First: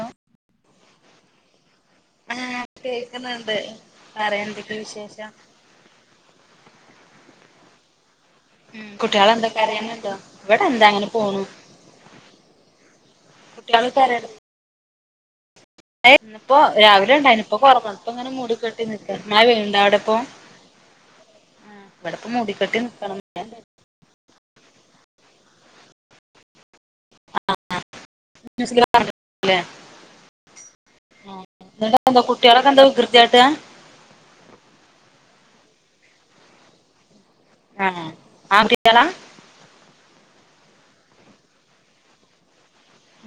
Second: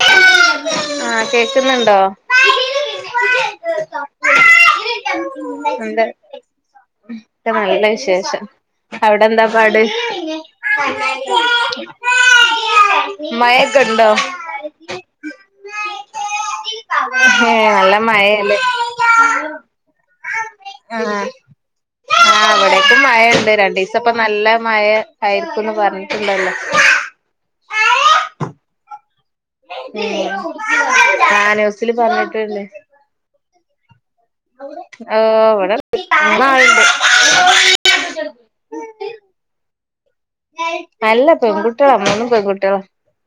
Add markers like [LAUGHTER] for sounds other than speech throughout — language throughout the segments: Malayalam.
ആ ആഹ് കേക്കുന്നുണ്ടോ? ഞ കേക്കുന്നുണ്ട് പറയ എന്തൊക്കും വിശേഷം? ഇക്ക നല്ല വിശേഷം. ഉം അവിടെ എന്താ കുട്ടികളെന്താ പാട്? കരയുന്നുണ്ടോ ഇവിടെ എന്താ അങ്ങനെ പോണു മയ ഒക്കെണ്ടോ? [UNINTELLIGIBLE] ണ്ടായിന് പ്പോ രാവിലെ ണ്ടായിന് പ്പോ ഏഹ് കുറഞ്ഞിക് നല്ല ഇപ്പങ്ങനെ മൂടി മഴയല്ലേ കെട്ടിക്കണ്ട് മഴ പെയ്ണ്ടോ ഔടെ പ്പോ? ആ ആ ഇവിടക്കും നിക്കാണ് മഴുണ്ട് രണ്ടീസം പ്പ നല്ല- മയ ആയിരിക്കും ന്ന് പറഞ്ഞി- ല്ലേ ആ നുസിൽ എന്നിട്ട് എന്താ പറഞ്ഞിട്ടിണ്ട്. കുട്ടികളൊക്കെ എന്താ വികൃതിയാട്ടാ [UNINTELLIGIBLE] ആഹ് ആൺകുട്ടികളാ നല്ല പെൺകുട്ടികളാ രണ്ടും പെൺകുട്ടികള-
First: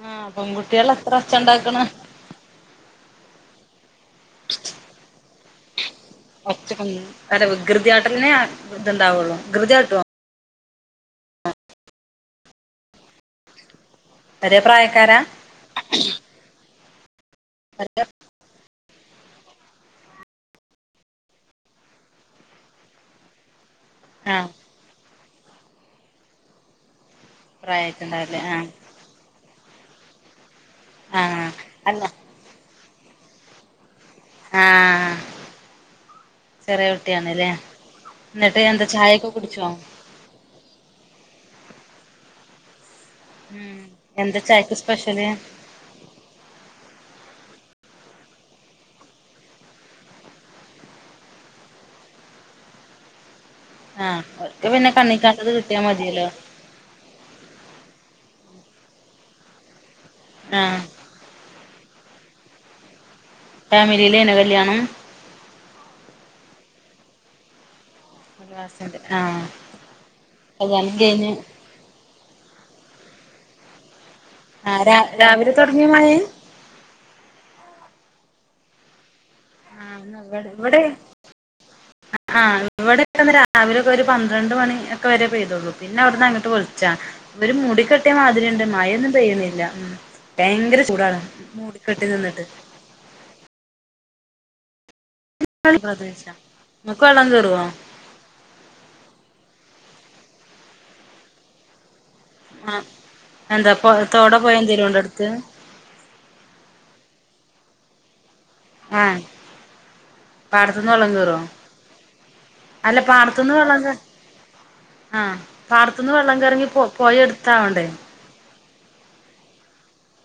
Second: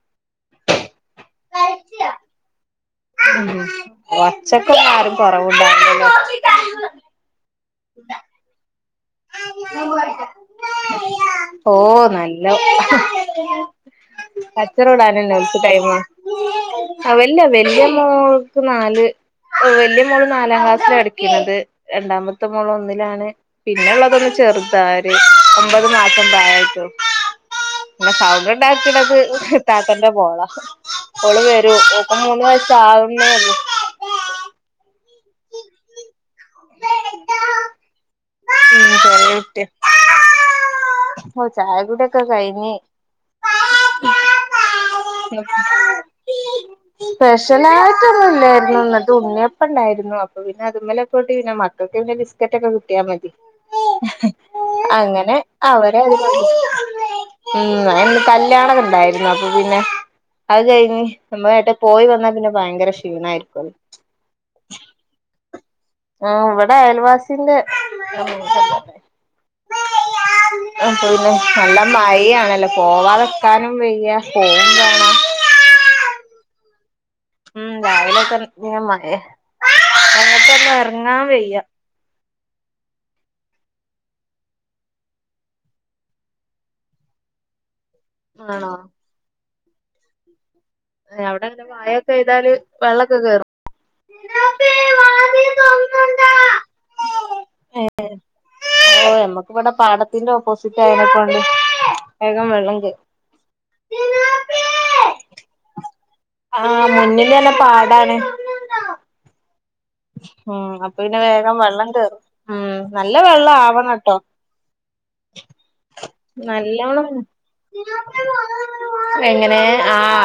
ആഹ് പെൺകുട്ടികൾ എത്ര ഒച്ച ഉണ്ടാക്കണ് ഒച്ചക്കൊന്നും ആരും കൊറവുണ്ടാവൂല കൃതിയായിട്ടേന്ന്ന് ഓ നല്ല- ഒരേ പ്രായക്കാരാ കച്ചറൂടാണല്ലേ ഓല്ക്ക് ടൈം- ആ വല്ല്യ വല്ല്യ മോൾക്ക് നാല് - വലിയ മോള നാലാം ക്ലാസ്സില പ ടിക്കുന്നത് രണ്ടാമത്തെ മോള ഒന്നിലാണ്. പിന്നല്ലാതൊന്ന് ആഹ് ചെറുതാണ് ഒൻപത് മാസം പ്രയായിട്ടൊള്ളു. പിന്നെ പ്രായായിട്ടുണ്ടാവില്ലേ സൗണ്ട് ആഹ് ണ്ടാക്കണത് താത്താന്റെ മോളാ. ഓള് ആഹ് വരും അല്ല ഓല്ക്ക് മൂന്ന് വയസാകുന്നെ ഒള്ളു. ആഹ് ചെറിയ കുട്ടിയാണ് ല്ലേ. എന്നിട്ട് എന്താ ചായൊക്കെ കുടിച്ചോ? ഒ ചായ കുടിയൊക്കെ കയിഞ്ഞ്. മ് എന്താ ചായക്ക് സ്പെഷ്യല്? സ്പെഷ്യലായിട്ട് ഒന്നുല്ലായിരുന്നു ഇന്നലത്തെ ഉണ്ണിയപ്പം ണ്ടായിരുന്നു അപ്പൊ പിന്നെ അതുമ്മലൊക്കെ കൂട്ടി പിന്നെ മക്കൾക്ക് പിന്നെ- ബിസ്ക്കറ്റ് ഒക്കെ കൂട്ടിയാൽ മതി. ആഹ് ഓൽക്ക് പിന്നെ അങ്ങനെ കണ്ണിക്കാണ്ടത് കിട്ടിയാ അവര മതിയല്ലോ മ്മ് - കല്യാണൊക്കെ ണ്ടായിരുന്നു അപ്പൊ പിന്നെ അത് ആഹ് കയിഞ്ഞ് ഞമ്മളെങ്ങട്ടെങ്കിലും പോയി വന്ന പിന്നെ ഭയങ്കര ഷീണ. ഫാമിലിയിലനോ കല്യാണം? ആ ഇവിടെ അയൽവാസിന്റെ. സന്റെ ആ പിന്നെ നല്ല മഴ ആണല്ലോ പോവാതെക്കാനും വയ്യ. പോവും ആ വേണം രാവിലെ തുടങ്ങിയ മായേ? മ് രാവിലെ തന്നെ മഴ ആഹ് ഇന്ന് ഇവിടെ എങ്ങാട്ടൊന്നും ഇവിടെ ഇറങ്ങാൻ വെയ്യ. ആഹ് ഇവിടെയക്കന്ന് രാവിലെ ഒക്കെ ഒരു പന്ത്രണ്ട് മണി ഒക്കെ വരെ പെയ്തുള്ളൂ പിന്നെ അവിടുന്ന് അങ്ങോട്ട് വിളിച്ചാ. ഒര് മുടിക്കെട്ടിയ മാതിരിുണ്ട് ആണോ മഴൊന്നും പെയ്യുന്നില്ല ഉ. അവിടെ മയൊക്കെ പെയ്താൽ വെള്ളൊക്കെ കേറുവോ? [UNINTELLIGIBLE] ങ്ങക്ക് വെള്ളം കെറോ? ത്തിന്റെ ഓപ്പോസിറ്റ് ആയിനെക്കൊണ്ട്- ആ എന്താപ്പോ തോടൊ പൊയെ എന്തെങ്കിലും ഉണ്ടോ അടുത്? ആ മുന്നില്ല് ന്നെ പാടാണ് അ ഉം അപ്പൊ പിന്നെ വേഗം വെള്ളം കേറും ഉ നല്ല വെള്ളാവണട്ടോ ആ പാടത്തുന്ന് വെള്ളംകേറിറങ്ങി പോ നല്ലോണം പൊയ എടുത്താവണ്ടേ [INAUDIBLE]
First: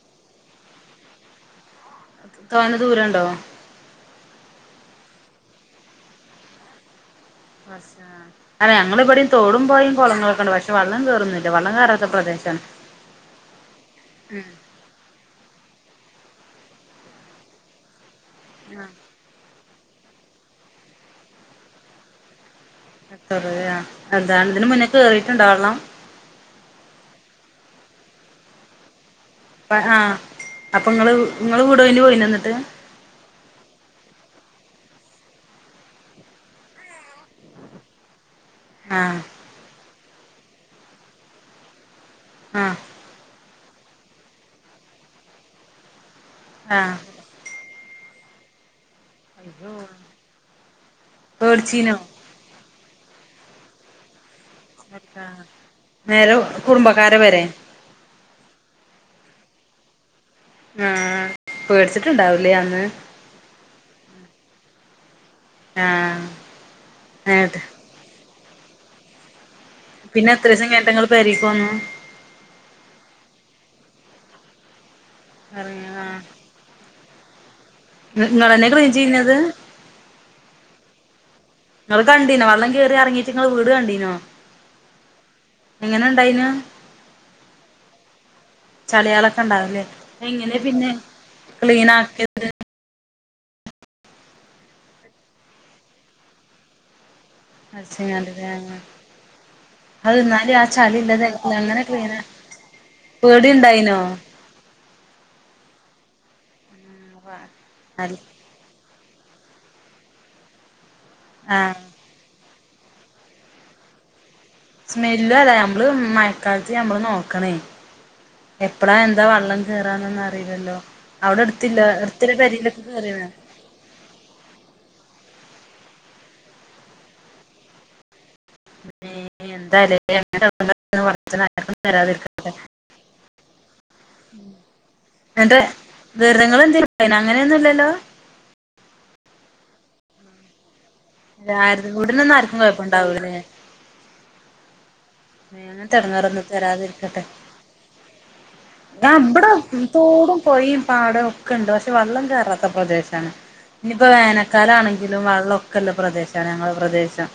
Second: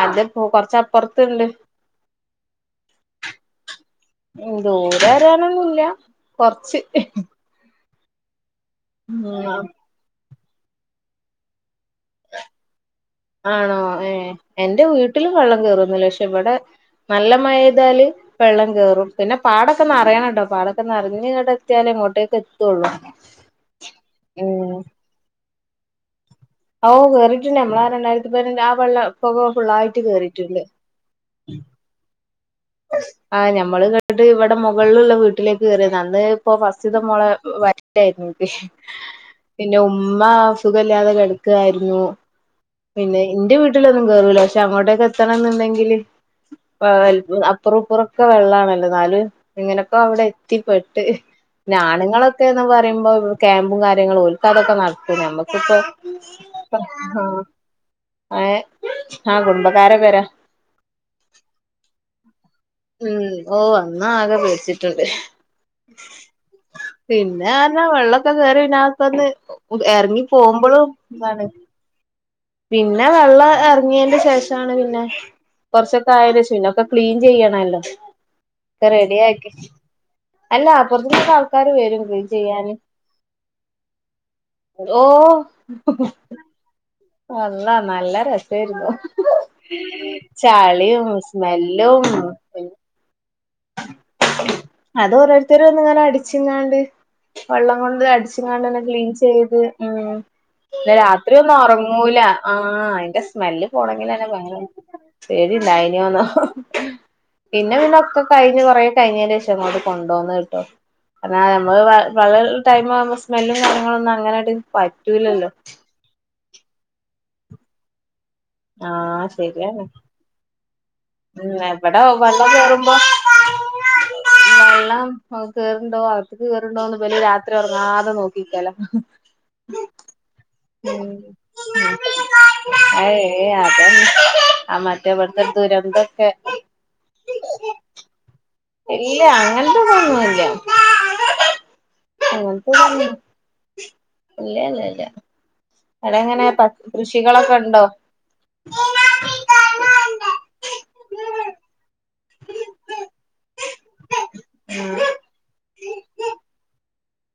അതപ്പോ കൊറച്ചപ്പുറത്ത്ണ്ട് തോനെ ദൂരണ്ടോ ദൂരെ വരാനൊന്നുല്ല്യ കൊറച്ച് അല്ല ഞങ്ങൾ ഇവിടെയും തോടും ഉം പൊഴയും കുളങ്ങളൊക്കെ ഉണ്ട് പക്ഷെ വള്ളം കേറുന്നൂല്യ വള്ളം കേറാ ആണോ ഏ ഉം എന്റെ വീട്ടില് വള്ളം കേയറുന്നൂല്ല്യ ക്ഷേ ഇവിടെ നല്ല മഴതാല് വെള്ളം ആഹ് കേറും പിന്നെ പാട ക്കെ നറയണാട്ടോ പാടൊക്കെ നെറഞ്ഞു ഇങ്ങട്ട് എത്യല്ല് ഇങ്ങോട്ടേക് എ അത്രപ എന്താണ് ഇതിന് ഉം മുന്നേ [UNINTELLIGIBLE] കേറിീട്ടുണ്ടാവള്ളാം ഓ കേറിട്ടുണ്ട് നമ്മളെ ആ രണ്ടായിരത്തിപതിനഞ്ചു ആ വെള്ള പുക ഫുുള്ളായിട്ട് കേറിയിട്ടുണ്ട്. നിങ്ങള്ൾ കൂടെോണ്ടി പോയി നിിട്ട് [UNINTELLIGIBLE] ആ ഞമ്മള് കേട്ട്ട്ട് ഇവിടെ മുകൾള്ള്ള വീട്ടിലേക്ക് കേറിയ അന്ന് ഇപ്പോ ഫസ്റ്റ്ത്തെ മോളെ വറ്റായിരുന്നു ആഹ് പിന്നെ ഉമ്മ സുഖല്ലാതെ കിടക്കായിന്നു ആഹ് പിന്നെ എന്റെ വീട്ടിലൊന്നു കേറൂല പക്ഷെ അങ്ങോട്ടേക്കെ എത്തണം ന്നുണ്ടെങ്കില് വാ ആഹ് ആ അപ്പുറപ്പുറം ഒക്കെ വള്ളണ്ള്ളത് ന്നാലും ഇങ്ങനൊക്കെ അവിടെ എത്തിപെട്ട് ഹ് പേടിച്ചീനോ ഞാനുണുങ്ങളൊക്കെന്ന് പറ പറയ്പൊ ക്യാമ്പും കാര്യങ്ങളു ഒരുക്കൽതൊക്കെ നടക്കും ആഹ് നമ്മക്കിപ്പോ നേരെ കുടുംബക്കാരെ ആ പെരേ ഏ ഹ കുടുംബക്കാരെ പേരാ ആ പേടിച്ചിട്ടുണ്ടാവു ഉം ഓ അന്നാകെ പേടിച്ചിട്ടുണ്ട് ആഹ് എന്നിട്ട് പിന്നെന്ന വെള്ളൊക്കെ കേറിതിനകത്തൊന്ന് എറങ്ങി പിന്നെ എത്രീസം പോമ്പോളും കഴിഞ്ഞിട്ടാ ഇങ്ങള് പെരീക്ക് ന്നാണ് വന്നു പിന്നെ വെള്ളം എറങ്ങിന്റെ ശേഷണ് പിന്നെ കൊറച്ചൊക്കെ ആയാന്റെ ആഹ് ഷേ പിന്നെ ഒ ക്ലീൻ ചെയ്യണല്ലോ ഇങ്ങളെന്നെ ഒക്കെ ക്ലീൻ റെഡി ചെയ്യ്ണത് ആക്കി ച്ച് അല്ല അപ്പറ ഇങ്ങള് കണ്ടീനോ വെള്ളം കേറി എറങ്ങീട്ട് നിങ്ങള് വീട് കണ്ടീനോ ഓ എങ്ങനെ ഇണ്ടായിനു അള്ള നല്ല രസായിരുന്നു ചളികളൊക്കെ ഉണ്ടാവില്ലേ എങ്ങനെ പിന്നെ ചളീം ക്ലീൻ സ്മെല്ലും ആക്കിയത് അത് ഓരോരുത്തര് വന്ന് അടിച്ചിങ്ങാണ്ട് വെള്ള കൊണ്ട് അടിച്ച്ങ്ങാണ്ട് ല്ലേ അടിച്ച്ങ്ങാട് അങ്ങനെ ക്ലീൻ ചെയ്ത് ഉം അത് എന്നാലും ആ ന്നെ ചളി രാത്രി ഇല്ലതായിട്ടില്ല ഒന്ന് അങ്ങനെ ഉറങ്ങു ക്ലീനാ ല ആ അയിന്റെ പേടി സ്മെല്ല് ഉണ്ടായിനോ പോണെങ്കന്നെ ഭയ പേടിണ്ടായിനന്നോ ഹ ഹ വ അ [UNINTELLIGIBLE] കഴിഞ്ഞന്റെഷം ഇങ്ങോട്ട് കൊണ്ടെന്ന് ട്ടോ കിട്ടും കാരണം ആഹ് നമ്മള് വ [UNINTELLIGIBLE] ടൈമാവുബോ സ്മെല്ലും കാര്യങ്ങളൊന്നു അങ്ങനെ സ്മെല്ല് അതാ നമ്മള് മ തൽക്കാൽത്ത് നമ്മള് നോക്കണേ എപ്പളാ എന്താ ആഹ് വള്ളം ശരിയാണ് കേറാന്നന്ന് അറിയില്ലല്ലോ അവിടെ ഉം എടുത്തില്ല എവടെ എടുത്തില്ല വെള്ളം പെരയിലൊക്കെ കറുമ്പോ കേറീണ് വെള്ളം അ കേറുണ്ടോ അകത്ത്ക്ക് കേറുണ്ടോന്ന് ഇവല്ല് രാത്രി ഉറങ്ങതെ നോ ഉം [UNINTELLIGIBLE] ഏയ് അതന്നെ ആ മറ്റേ [UNINTELLIGIBLE] ഇവിടുത്തെ ദുരന്തൊക്കെ [UNINTELLIGIBLE] ഇല്ല അങ്ങനത്തെതോന്നൂല്യ ഇവിടനന്ന ആർക്കും കൊഴപ്പ ഇണ്ടാവന [UNINTELLIGIBLE] ഇല്ലല്ല്യ ല്ല്യ അടെ എങ്ങനെ പ കൃഷികളൊക്കെ ഉണ്ടോ ഞ ബടെ തോടും പൊഴും പാടം ഒക്കെ ണ്ട് പക്ഷെ വെള്ളം കയറാത്ത പ്രദേശമാണ് ഇനിയിപ്പോ വേനക്കാല ആണെങ്കിലും വള്ളോ ല്ല പ്രദേശമാണ് ഞങ്ങളുടെ പ്രദേശം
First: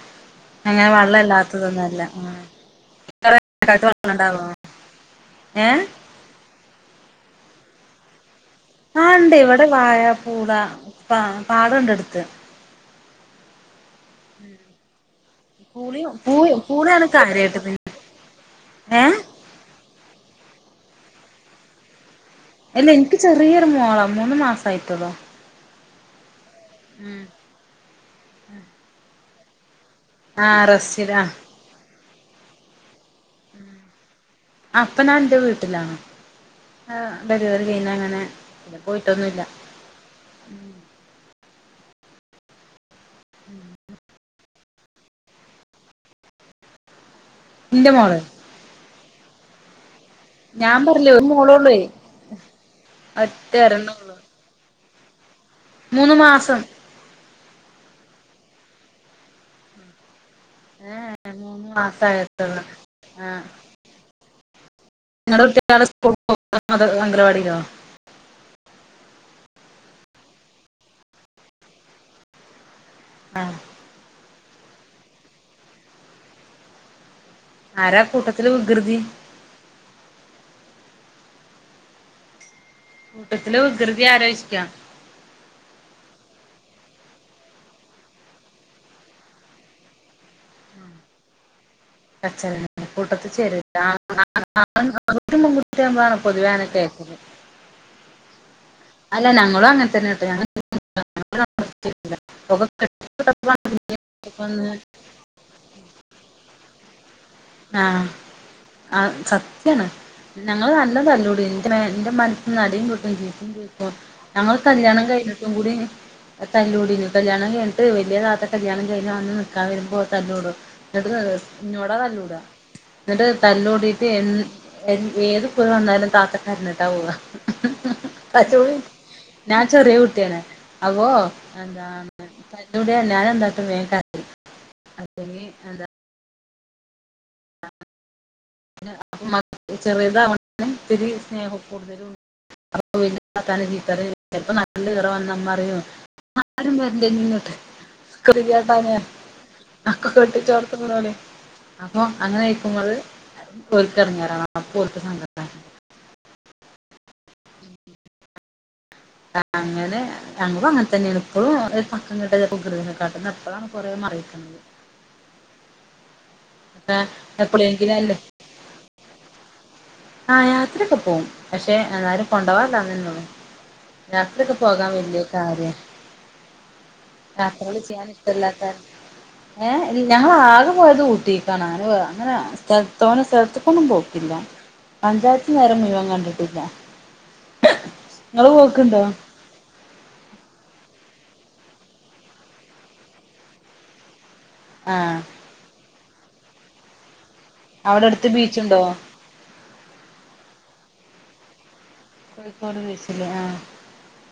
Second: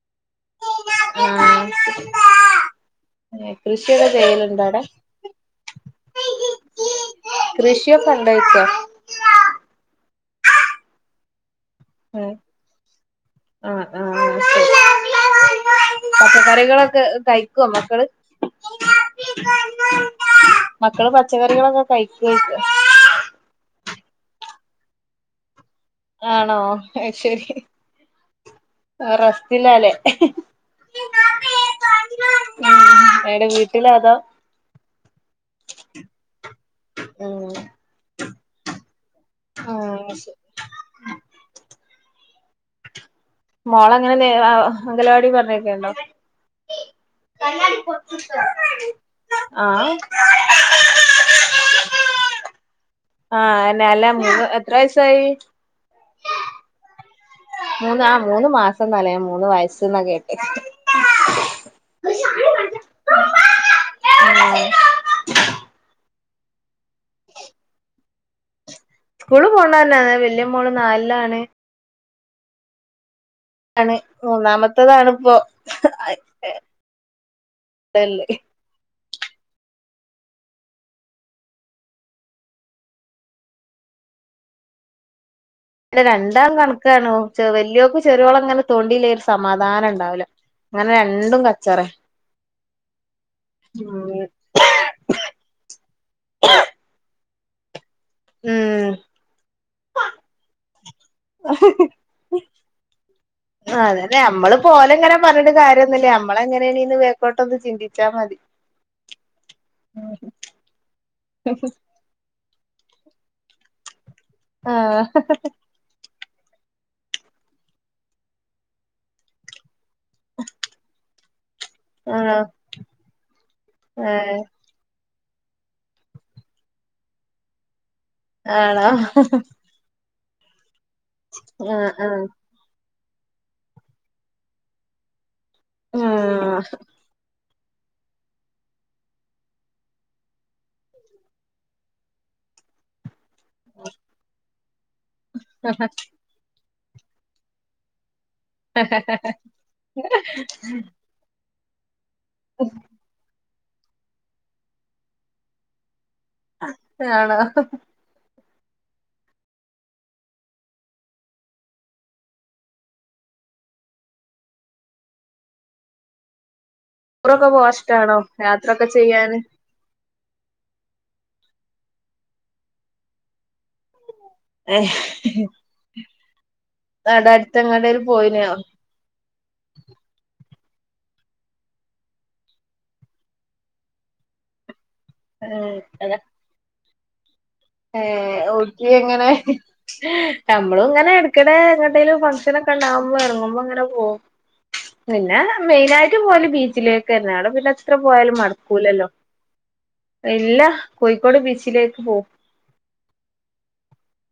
അങ്ങനെ വെള്ളല്ലാത്തതൊന്നുല്ല ആ കൃഷിടെ ചെയ്യലൊണ്ടോവെടെ? ഏഹ് കൃഷിയൊക്കെ ഒണ്ടായിച്ച. ആഹ് ഒണ്ട് ഇവെടെ വാഴ, പൂട പ പാടൊണ്ടടുത്ത്. ഉം ആഹ് ആഹ് ശരി ഉം പൂളിയോ പൂയോ പച്ചക്കറികളൊക്കെ പൂളയാണ് കാര്യാട്ട് കഴിക്കോ തിന്ന മക്കള് ഏ? മക്കെള് പച്ചക്കറികളെക്കെ കഴി ഇല്ല. എനിക്ക് ചെറിയൊരു മോളാ. മൂന്ന് മാസായിട്ടോള്ളൂ. ആണോ. ശെരി റെസ്റ്റിലാല്ലേ? ആഹ് റെസ്റ്റിലാ ഉം ഏടെ വീട്ടിലോതോ? അപ്പനവന്റെ വീട്ടിലാണ്. ഏ ഉം ഡെലിവറി ചെയ്യുന്നെന്നാനെയി ആഹ് ശെരി മോളെങ്ങനെ ന്നേര അംഗലവാടിപ്പോ ഇന്റെ മോള് ആഹ് ഞാൻ പറില്ലേ ഒരു മോളേള്ളൂ. ഒറ്റൊരണോള്ളൂ. തെയ്യ് മൂന്നു മാസം മൂന്ന് ആ മൂന്ന് മാസന്നാലേ. ഞാ മൂന്ന് വയസ്സെന്ന കേട്ടേ. ഏ മൂന്ന് മാസയാത്തൊള്ളൂ ആഹ്. [INAUDIBLE] [UNINTELLIGIBLE] അത് അംഗലവാടിലോ? സ്കൂള് പോണ്ടെന്നാന് വെല്യാ മോള് നാലിലാണ്. ആ ആണ്. മൂന്നാമെത്തെത്താണിപ്പോയാ യെ. ആരാ കൂട്ടത്തില് വികൃതി? കൂട്ടത്തില് വികൃതി ആലോചിക്കാം. രണ്ടാം കണക്കാണ്. ചെ വെല്യ വക്ക് ചെറോളിങ്ങെനെ തോണ്ടിയില്ലേ ഒരു സമാധാനം ഒണ്ടാവില്ല. അങ്ങനെ രണ്ടും ക കച്ചല കൂട്ടത്ത് ചേരു [UNINTELLIGIBLE] കുട്ടിയാമ്പോണ് പൊതുവാനൊക്കെ. ഉം അല്ല നങ്ങെളും അങ്ങനെത്തന്നെട്ടോ ഞ [UNINTELLIGIBLE] ആ അതെ. അതെ നമ്മള് പോലെയിങ്ങനെ പറഞ്ഞിട്ട് കാര്യൊന്നില്യാ. നമ്മളെ എങ്ങനെയാണിനി വെ ഞ ചിന്തിച്ചാൽ മതി ആ സത്യാണ്. ഞങ്ങള് നല്ലതല്ലൂ ക്കൂടിയി ത്രേയെന്റെ മന ന്നടിയും കിട്ടുകേയും ചെയ്യും. പ്പ കേക്കും ഞങ്ങൾ കല്യാണം ആഹ് കഴിഞ്ഞിട്ടും കൂടി. തല്ലൂടിരുന്നു. കല്യാണം കഴിഞ്ഞ്ട്ട് വെല്യാതാത്തെ കല്യാണം കഴിഞ്ഞ് വന്ന് നിക്കാൻ വരുമ്പോയെക്കെ തല്ലൂടും ഇപ്പഴതുപ്പോ ഇന്നോടാ ആണോ തല്ലൂടാ. എന്നിട്ട് തല്ലൂടിട്ട് ഏഹ് എന്നെ. ഏത് കുറ വന്നാലും താത്തക്കരിഞ്ഞിട്ടാ പോവാ. പച്ചേ ആണോ ഞാൻ ചെറിയ കുട്ടിയാണ്. അഗോ എന്താ ആഹ് ആഹ് [UNINTELLIGIBLE] എന്താട്ടും [UNINTELLIGIBLE] അതിന് അന്താ [INAUDIBLE] അപ്പ മ ചെറുയതാവോണ്ടും ഇത്തിരി സ്നേഹ കൂടുതലും. അത് കഴിഞ്ഞ്. അത്താല്ലയും ഇത്താല്ലയും ഇപ്പ നമ്മെളിവെടെവന്നെന്നറിവോ? ആരും വെരണ്ടേയിങ്ങോട്ട് കേറിയാട്ടാ ഞാ ഒക്കെക്കൂട്ടിച്ചേർത്തപ്പോലെ. അപ്പൊ അങ്ങനെയിക്കുമ്പോള് കേക്കെറഞ്ഞിതരണ അപ്പൊനിക്ക് സങ്കടണ്ട്. ആണോ ആഹ് ങ്ങനെ ഞങ്ങളും അങ്ങൻ തന്നേണ് പ്പളും ഒര് പക്കം [UNINTELLIGIBLE] [INAUDIBLE] അപ്പൊ റൊക്കെ എപ്പോഴെങ്കിലും പോവാഷ്ടാണോ അല്ലേ യാത്രൊക്കെ ചെയ്യാന് ആ യാത്രയൊക്കെ പോവും പക്ഷെ ആരും കൊണ്ടോവാല്ലാന്നന്നെള്ളു യാത്രക്കെ പോകാൻ ഏഹ് വല്ല്യ കാര്യ അവിടെ യാത്രോള് അടുത്തെങ്ങടേലും ചെയ്യാൻ പോയിനോ ഇഷ്ടല്ലാത്ത ഏ ഇ ഞാ ആകെ പോയത് ഊട്ടീക്കണങ്ങനെ അങ്ങനെ സ്ഥലത്തോന തോന സ്ഥലത്ക്കൊന്നും പോക്കില്ല പഞ്ചായത്ത് നേരം മുയ് വൻ കണ്ട്ട്ടില്ല ഏ ഊട്ടി എങ്ങനെ ഞമ്മളുങ്ങനെ എട് ക്കനെ എങ്ങട്ടേലും ഫംഗഷൻ ഒക്കെ ഉണ്ടാവുമ്പോ ഇറങ്ങുമ്പോ അങ്ങനെ പോകും ആഹ് പിന്നെ മെയിനായി ട്ട് പോയല് ബീച്ചിലേക്കന്നെ അട പിന്നെത്ര അവിടെ അടുത്ത് പോയാലും ബീച്ചുണ്ടോ മട്ക്കൂലല്ലോ എല്ല കോഴിക്കോട് ബീച്ചിലേക്ക് പോവും കോഴിക്കോട് ബീച്ച്ല് ആ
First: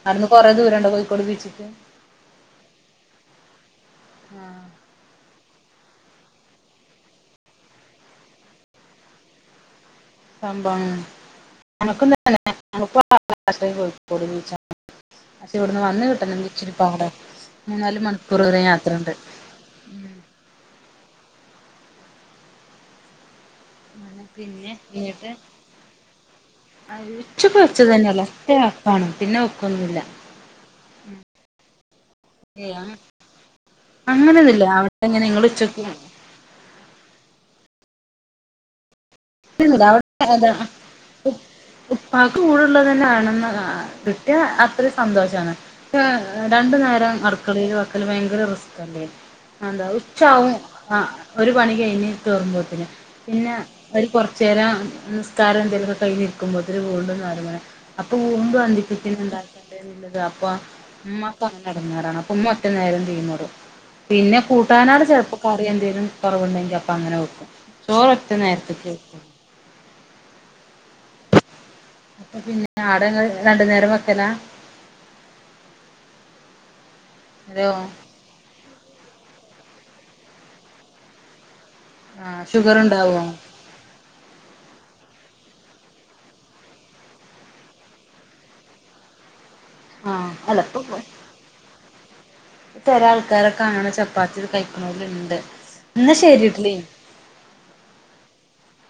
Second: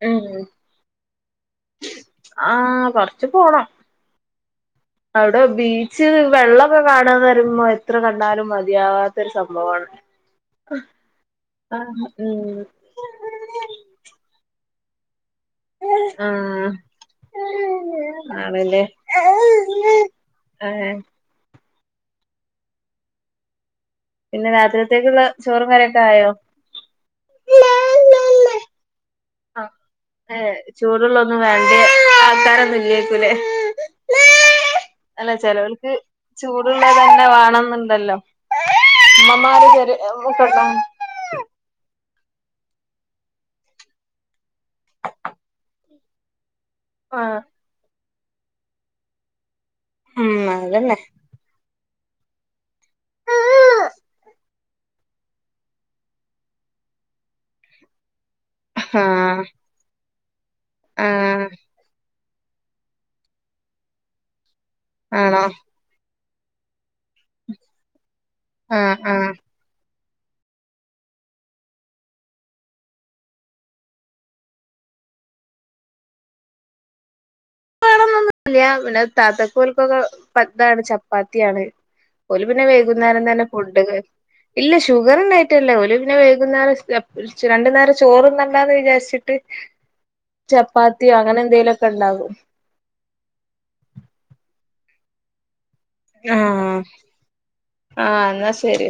അവിടുന്ന് കൊറെേ ദൂരണ്ടോ കോഴിക്കോട് ബീ ആ കൊർച്ച് പോണം ആഹ് അവിടെ ബീച്ച് വെള്ളൊക്കെ കാണാന്ന് വരുമ്പോ എത്ര കണ്ടാലും മതിയാവാത്ത ഒരു സംഭവാണ് സംഭം ആഹ് ഉം [UNINTELLIGIBLE] പക്ഷേ ഇവിടുന്ന് വന്ന് ആഹ് കിട്ടണങ്കിച്ചിരിപ്പാടാണ് ആണല്ലേ ആ പിന്നെ രാത്രിത്തേക്കുള്ള ചോറും കറിയൊക്കെ ആയ അ ഉച്ചക്ക് വെച്ചതന്നെല്ലെ ഒറ്റ വപ്പാണ് ആ ഏ ചൂടുള്ളൊന്നും വേണ്ടെ ആൾക്കാരൊന്നുല്ലേക്കുലേ അങ്ങനെന്നുല്ല അല്ല ചെലോൽക്ക് ചൂടുള്ളതന്നെ വേണന്ന്ണ്ടല്ലൊ ഒക്കെണ്ടോ [UNINTELLIGIBLE] ട്ള്ളതെന്നെ ആണെന്ന് ആ കിട്ടിയ അത്രി സന്തോഷാണ് രണ്ട് നേരം ആഹ് അടുക്കളയിൽ വക്കല് ഭയങ്കര റിസ്കല്ലേ അന്താ ഉം ഉച്ചാവും അതന്നെ ആ ഒരു പണി കഴിഞ് കേറുമ്പോത്തിന് പിന്നെ ആഹ് ഒര് കുറ്ച്ചേരം നിസ്കാരം എന്തെലിലുംക്കെ കയ്യിഞ്ഞ്ര്ക്കുമ്പോത്തിന് വീണ്ടുന്നേരംപോലെ അപ്പൊ വീ ബന്ധിപ്പത്തിന് എന്താണ്ട എന്നുള്ളത് അപ്പൊ ആഹ് ഉ്ക്കങ്ങ നടന്നാറാണ് മ്മ ഒറ്റ നേരം ചെയീന്നോടും പിന്നെ കൂട്ടാനാട് ചെറപ്പ ആണോ കറിയെന്തേലും കൊറവുണ്ടെങ്കി അപ്പ അങ്ങനെ വെക്കും ചോറ് ഒറ്റ നേര ആ ആ അപ്പൊ പിന്നെ ആട രണ്ടു നേരം വെക്കലാ അലോ ഇല്ല പിന്നെ താതക്കോൽക്കൊക്കെ പത്താണ് ചപ്പാത്തിയാണ് ആഹ് ഒല് പിന്നെ ഷുഗർ ഉണ്ടാവോ വൈകുന്നേരം തന്നെ ഫൊഡ് ക ഇല്ല ഷുഗറ്ണ്ടായിട്ടല്ല ഓല് പിന്നെ വൈകുന്നേരം [UNINTELLIGIBLE] രണ്ടു നേരം ചോറ്ന്നണ്ടാന്ന് വിചാരിച്ചിട്ട് ആഹ് ചപ്പാത്തിയോ അങ്ങനെ എന്തെലൊക്കെണ്ടാകും തര ആൾക്കാരൊക്കെ അങ്ങന ചപ്പാത്തി കഴിക്കുന്നോല്ണ്ട് ന്ന ശെരിട്ട്ലി ആ ന്നാ ശരി